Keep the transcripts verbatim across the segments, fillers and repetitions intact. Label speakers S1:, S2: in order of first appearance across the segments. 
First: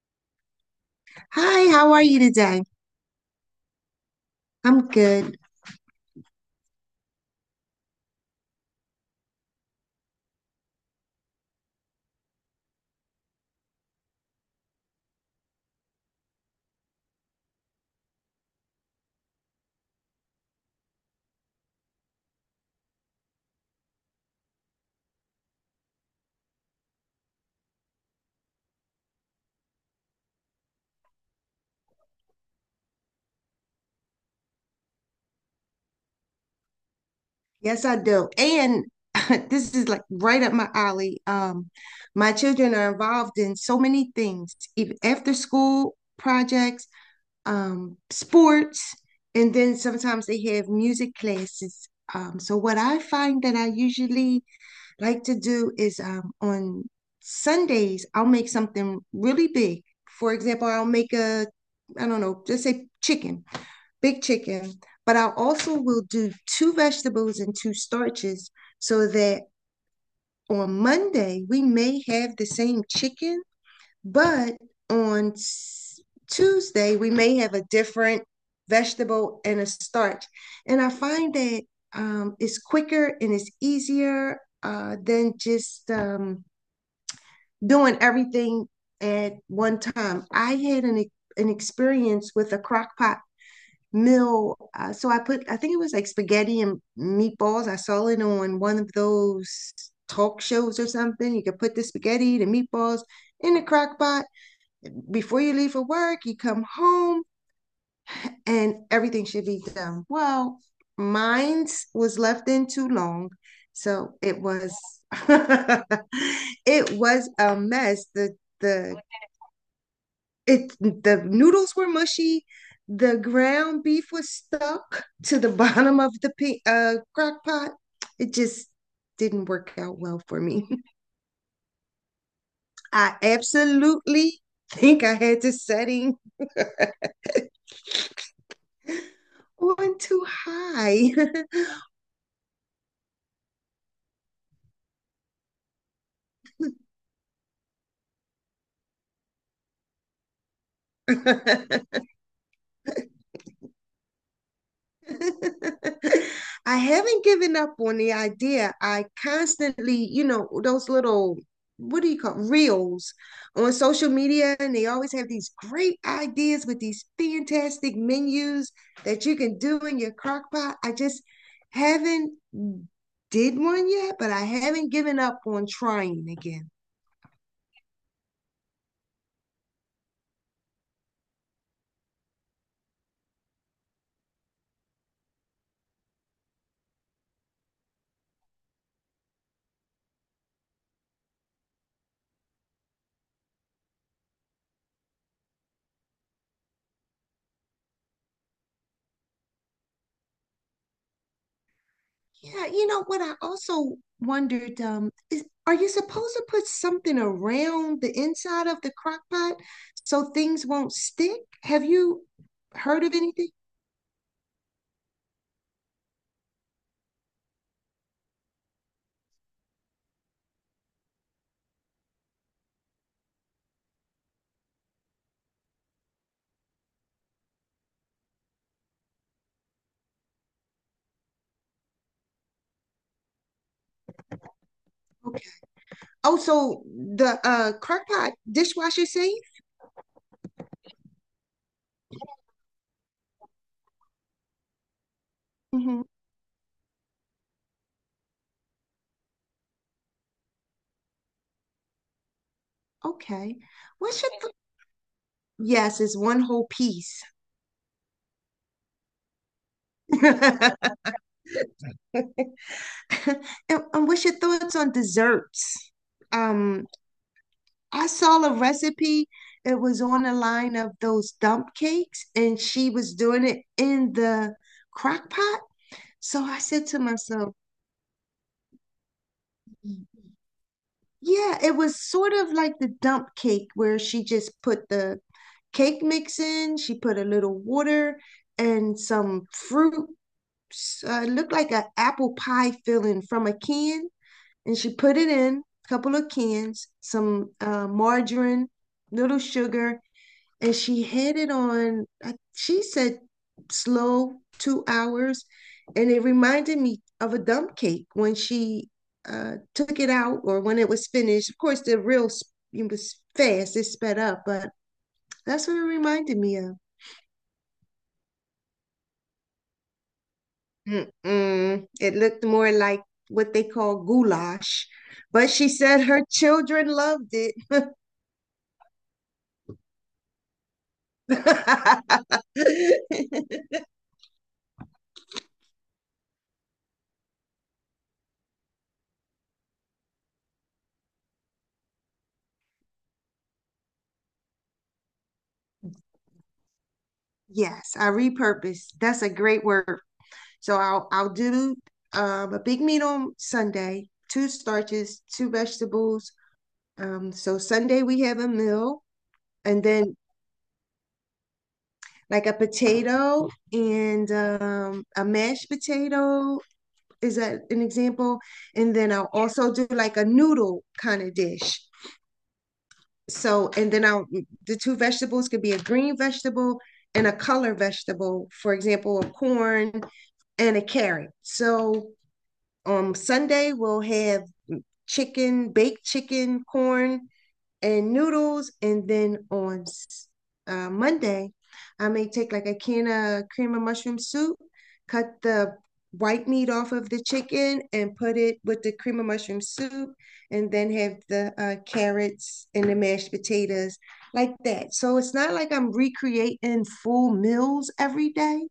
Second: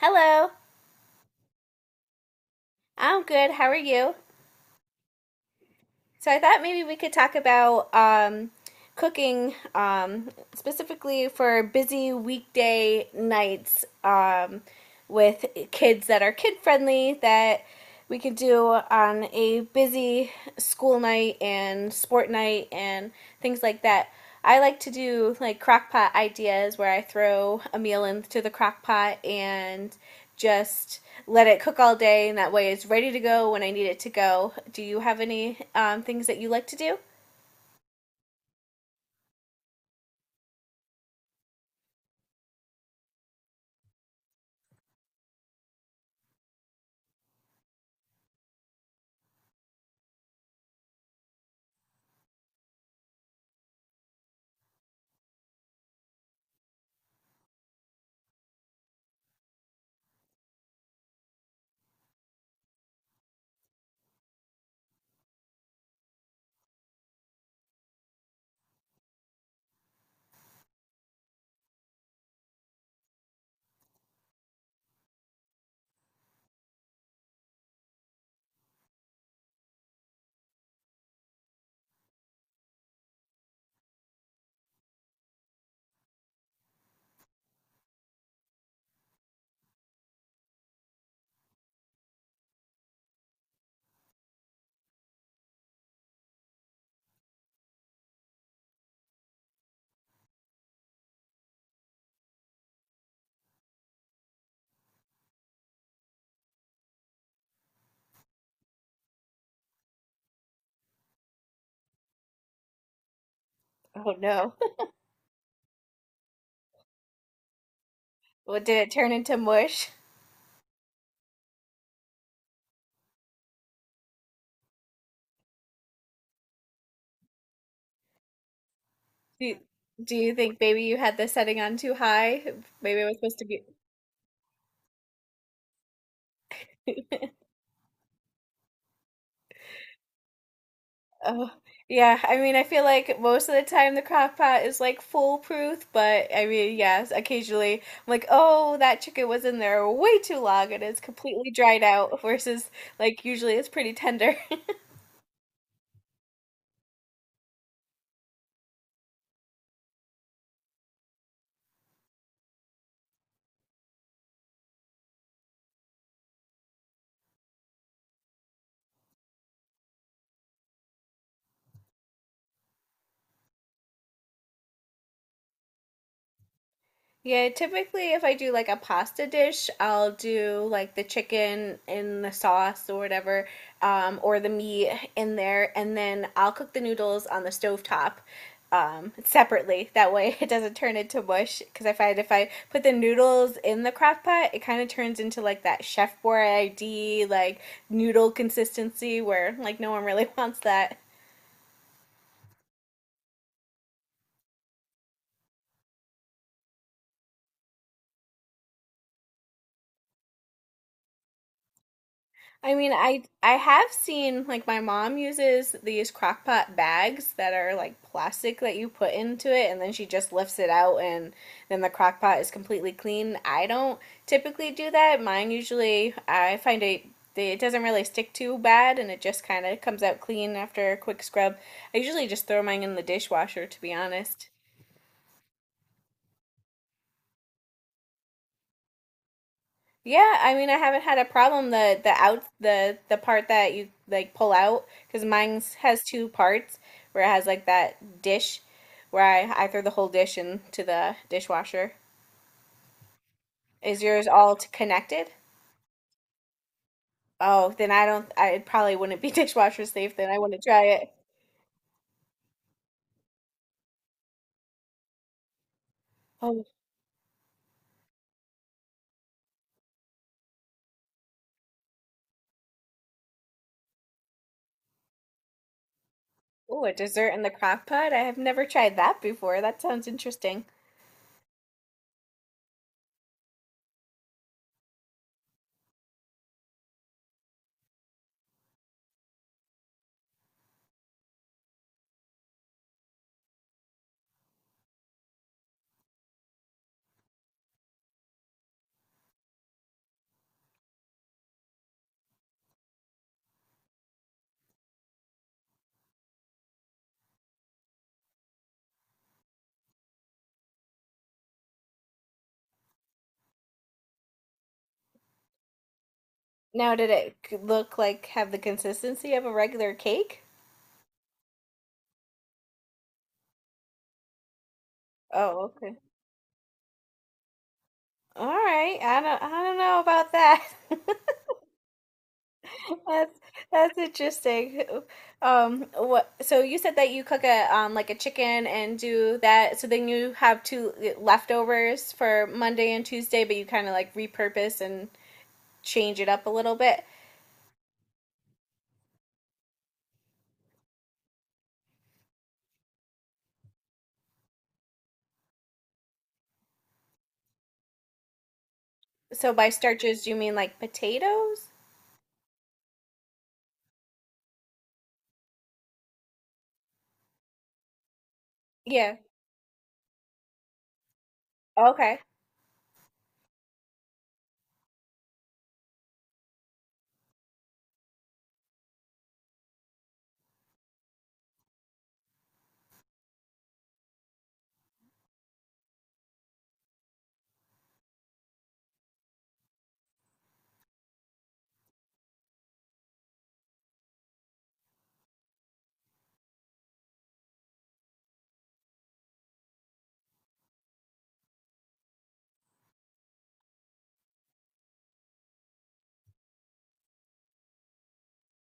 S1: Hello.
S2: Hi, how are you today?
S1: I'm good. How are you?
S2: I'm good.
S1: So I thought maybe we could talk about um, cooking, um, specifically for busy weekday nights, um, with kids that are kid friendly that we could do on a busy school night and sport night and things like that. I like to do like crock pot ideas where I throw a meal into the crock pot and just let it cook all day, and that way it's ready to go when I need it to go. Do you have any um, things that you like to do?
S2: Yes, I do. And this is like right up my alley. Um, my children are involved in so many things, even after school projects, um, sports, and then sometimes they have music classes. Um, so what I find that I usually like to do is um, on Sundays, I'll make something really big. For example, I'll make a, I don't know, just say chicken. Big chicken, but I also will do two vegetables and two starches so that on Monday we may have the same chicken, but on Tuesday we may have a different vegetable and a starch. And I find that um, it's quicker and it's easier uh, than just um, doing everything at one time. I had an, e- an experience with a crock pot meal. Uh, so I put, I think it was like spaghetti and meatballs. I saw it on one of those talk shows or something. You could put the spaghetti, the meatballs in the crock pot. Before you leave for work, you come home and everything should be done. Well, mine's was left in too long.
S1: Oh
S2: So it
S1: no.
S2: was, it was a mess. The
S1: What did it
S2: the
S1: turn into, mush?
S2: it the noodles were mushy, the ground beef was stuck to the bottom of the uh, crock pot. It just
S1: Do
S2: didn't
S1: you,
S2: work out
S1: do
S2: well
S1: you
S2: for
S1: think
S2: me.
S1: maybe you had the setting on too high? Maybe it was
S2: I
S1: supposed to be.
S2: absolutely think I had the setting on too high.
S1: Oh, yeah. I mean, I feel like most of the time the crock pot is like foolproof, but I mean, yes, occasionally I'm like, oh, that chicken was in there way too long and it's completely dried out, versus like usually it's pretty tender.
S2: I haven't given up on the idea. I constantly, you know, those little, what do you call it, reels on social media, and they always have these great ideas with these fantastic menus that you can do in your crock pot. I just haven't did one yet, but I haven't given up on trying again.
S1: Yeah, typically if I do like a pasta dish, I'll do like the chicken in the sauce or whatever, um, or the meat in there, and then I'll cook the noodles on the stovetop um, separately. That way it doesn't turn into mush. Because I find if I put the noodles in the crock pot, it kind of turns into like that Chef Boyardee like noodle consistency where like no one really wants that.
S2: Yeah, you know what I also wondered um is are you supposed to put something around the inside of the crock pot so things won't stick? Have you
S1: I mean,
S2: heard of
S1: I
S2: anything?
S1: I have seen like my mom uses these crock pot bags that are like plastic that you put into it and then she just lifts it out and then the crock pot is completely clean. I don't typically do that. Mine usually I find it it doesn't really stick too bad and it just kind of comes out clean after a quick scrub. I usually just throw mine in the dishwasher to be honest.
S2: Oh, so the uh crock pot dishwasher safe?
S1: Yeah, I mean, I haven't had a problem the the out the the part that you like pull out because mine has
S2: Hmm.
S1: two parts where it has like that dish where I I throw the whole dish into the dishwasher.
S2: Okay.
S1: Is
S2: What's
S1: yours
S2: your th-
S1: all t- connected?
S2: yes, it's one whole piece.
S1: Oh, then I don't. I it probably wouldn't be dishwasher safe. Then I want to try it.
S2: And, and what's your thoughts on desserts?
S1: Oh,
S2: Um, I saw a recipe. It was on the line of those dump cakes, and she was doing it in the crock pot. So I
S1: oh,
S2: said
S1: a
S2: to
S1: dessert in the
S2: myself,
S1: crock pot. I have never tried that before. That sounds interesting.
S2: yeah, it was sort of like the dump cake where she just put the cake mix in, she put a little water and some fruit. s- Uh, it looked like an apple pie filling from a can, and she put it in, a couple of cans, some uh, margarine, little sugar, and she had it on, she said slow two hours. And it reminded me of a dump cake when she uh, took it out or when it was finished. Of course, the real it was fast, it sped up, but that's what it reminded me of.
S1: Now, did it c- look like, have the consistency of a regular cake?
S2: Mm-mm. It looked more like what they call goulash, but
S1: Oh,
S2: she
S1: okay.
S2: said her children loved it.
S1: All right. I don't I don't know about that. That's that's interesting. Um, what, so you said that you cook a um like a chicken and do that so then you have two eh, leftovers for Monday and Tuesday but you kind of like repurpose and change it up a little bit.
S2: Yes, I repurposed. That's a great word. So I'll I'll do um, a big meal on Sunday, two starches, two vegetables. Um, so Sunday we have a meal,
S1: So by
S2: and then
S1: starches do you mean like potatoes?
S2: like a potato and um, a mashed potato, is that an example? And then
S1: Yeah.
S2: I'll also do like a noodle kind of dish.
S1: Okay.
S2: So and then I'll the two vegetables could be a green vegetable and a color vegetable, for example, a corn and a carrot. So on Sunday we'll have chicken, baked chicken, corn, and noodles. And then on uh, Monday, I may take like a can of cream of mushroom soup, cut the white meat off of the chicken, and put it with the cream of mushroom soup, and then have the uh, carrots and the mashed potatoes like that. So it's not like I'm recreating full meals every day.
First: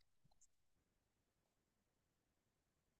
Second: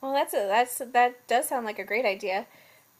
S1: Well, that's a that's that does sound like a great idea.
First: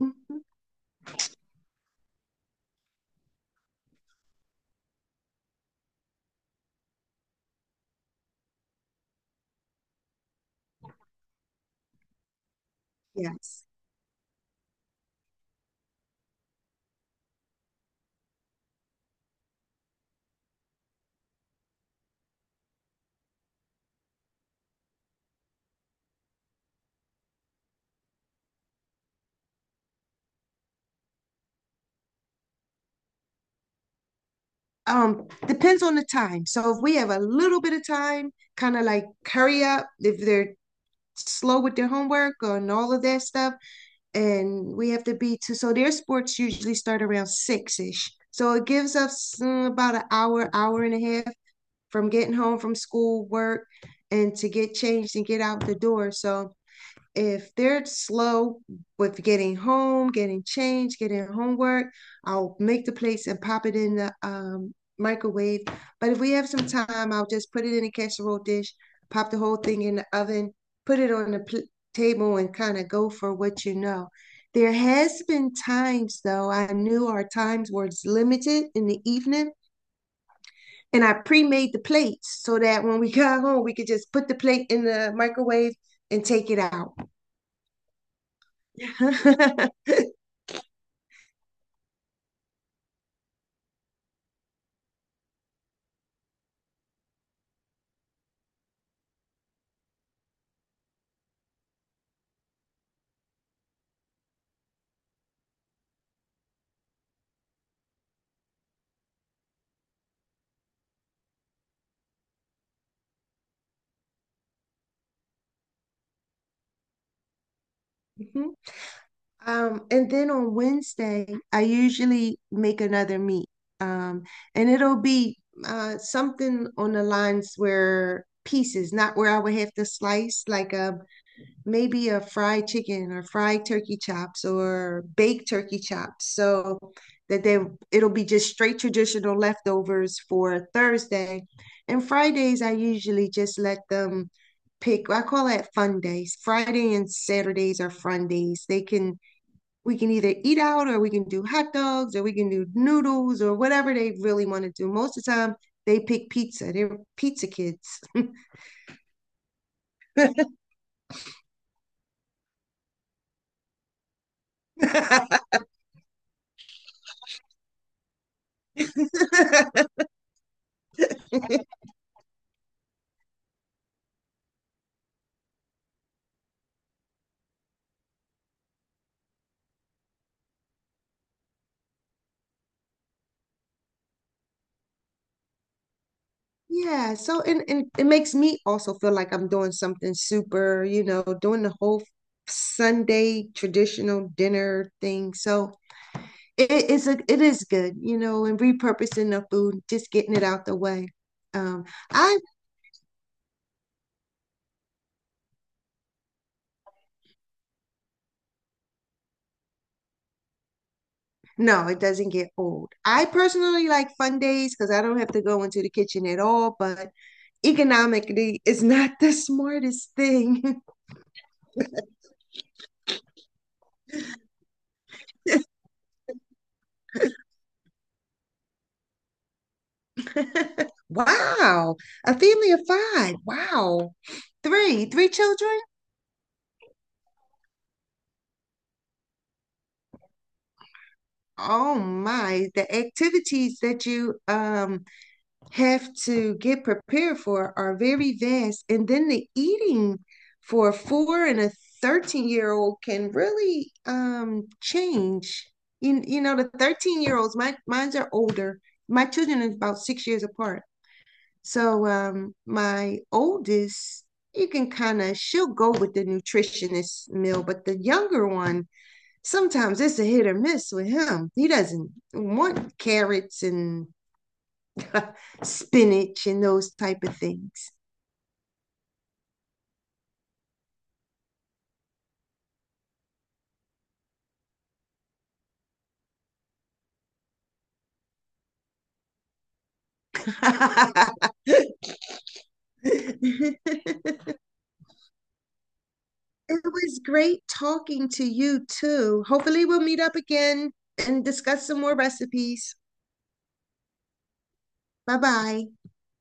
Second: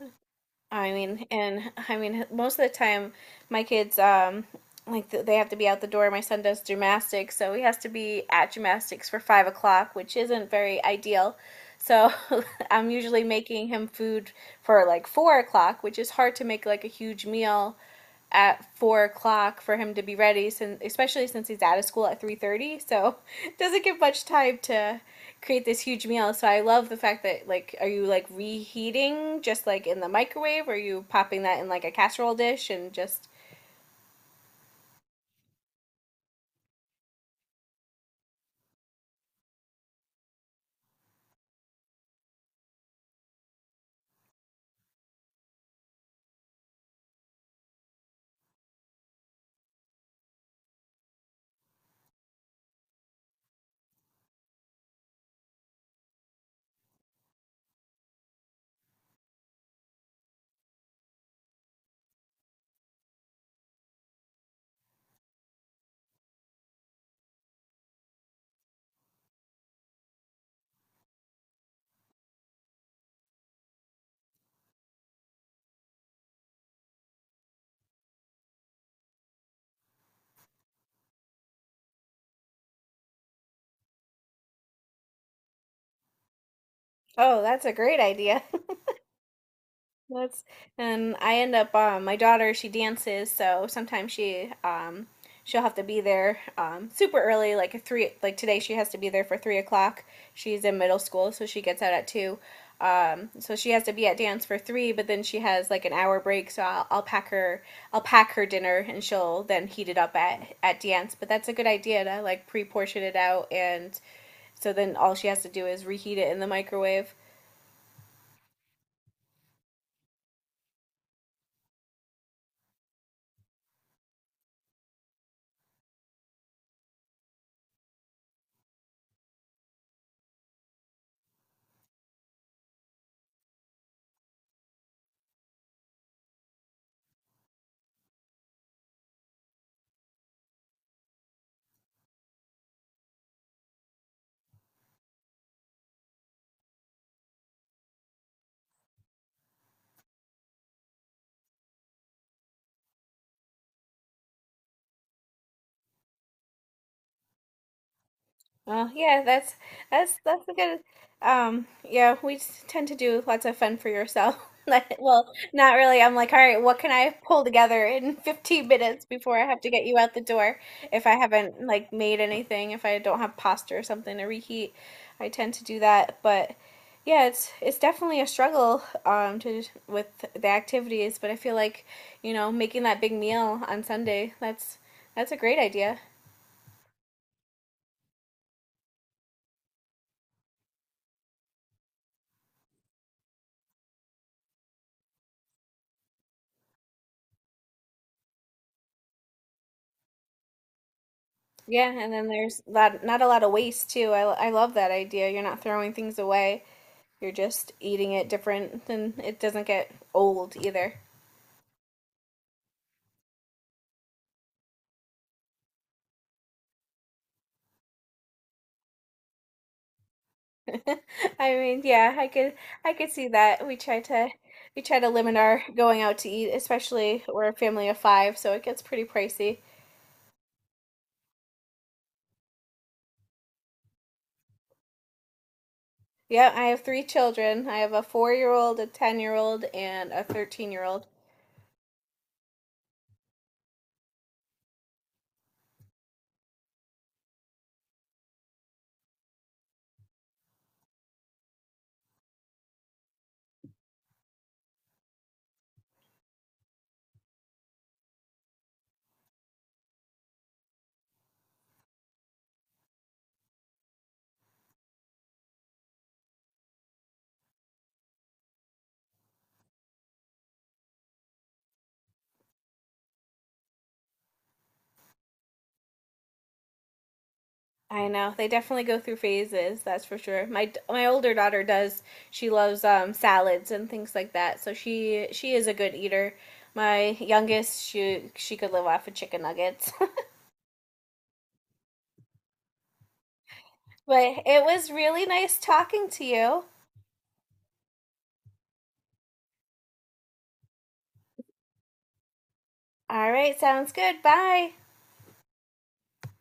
S2: Mhm.
S1: I mean, and I mean, most of the time, my kids, um, like th- they have to be out the door. My son does gymnastics, so he has to be at gymnastics for five o'clock, which isn't very ideal. So I'm usually
S2: Yes.
S1: making him food for like four o'clock, which is hard to make like a huge meal at four o'clock for him to be ready, since especially since he's out of school at three thirty. So it doesn't give much time to create this huge meal. So I love the fact that like, are you like reheating just like in the microwave? Or are you popping that in like a casserole dish and just?
S2: Um, depends on the time, so if we have a little bit of time, kind of like hurry up if they're slow with their homework and all of that stuff, and we have to be to, so their sports usually start around six-ish, so it gives us mm, about an hour hour and a half from getting home from school work and to get changed and get out the door. So if they're slow with getting home, getting changed, getting homework, I'll make the plates and pop it in the um, microwave. But if we have some time, I'll just put it in a casserole dish, pop the whole thing in the oven, put it on the pl- table, and kind of go for what you know. There has been times though I knew our times were limited in the evening, and I pre-made the plates so that when we got home, we could just put the plate in the microwave and take it out.
S1: Oh, that's a great idea. That's, and I end up um, my daughter she dances so sometimes she um she'll have to be there um super early like at three, like today she has to be there for three o'clock. She's in middle school so she gets out at two, um so she has to be at dance for three but then she has like an hour break so I'll, I'll pack her, I'll pack her dinner and she'll then heat it up at at dance, but that's a good idea to like pre-portion it out and so then all she has to do is reheat it in the microwave.
S2: Mhm. Um, and then on Wednesday, I usually make another meat. Um, and it'll be uh, something on the lines where pieces, not where I would have to slice, like a maybe a fried chicken or fried turkey chops or baked turkey chops so that they it'll be just straight traditional leftovers for Thursday. And Fridays I usually just let them pick. I call that fun days. Friday and Saturdays are fun days. They can, we can either eat out or we can do hot dogs or we can do noodles or whatever they really want to do. Most of the time they pick pizza. They're pizza kids.
S1: Well, yeah, that's that's that's a good um, yeah, we s- tend to do lots of fun for yourself. Like, well, not really. I'm like, all right, what can I pull together in fifteen minutes before I have to get you out the door? If I haven't like made anything, if I don't have pasta or something to reheat, I tend to do that. But yeah, it's it's definitely a struggle um to with the activities, but I feel like, you know, making that big meal on Sunday, that's that's a great idea.
S2: Yeah, so and, and it makes me also feel like I'm doing something super, you know, doing the whole Sunday traditional dinner thing. So it it is a it is good, you know, and repurposing the food, just getting it out the way. Um,
S1: Yeah, and then
S2: I
S1: there's that, not a lot of waste too. I, I love that idea. You're not throwing things away. You're just eating it different and it doesn't get old either.
S2: no, it doesn't get old. I personally like fun days because I don't have to go into the kitchen at all, but economically, it's not the smartest thing.
S1: I mean, yeah, I could I could see that. We try to we try to limit our going out to eat, especially we're a family of five, so it gets pretty pricey.
S2: Wow. A family of five. Wow. Three, three children?
S1: Yeah, I have three children. I have a four-year-old, a ten-year-old, and a thirteen-year-old.
S2: Oh my. The activities that you um have to get prepared for are very vast. And then the eating for a four and a thirteen year old can really um change. You, you know, the thirteen year olds, my mine's are older. My children are about six years apart. So um, my oldest, you can kind of she'll go with the nutritionist meal, but the younger one, sometimes it's a hit or miss with him. He doesn't want carrots and spinach and those type of things.
S1: I know. They definitely go through phases, that's for sure. My my older daughter does. She loves um salads and things like that. So she she is a good eater. My youngest, she she could live off of chicken nuggets. But it was really nice talking to you.
S2: It was great talking to you too. Hopefully we'll meet up again and discuss some more recipes.
S1: All right, sounds good. Bye.
S2: Bye bye.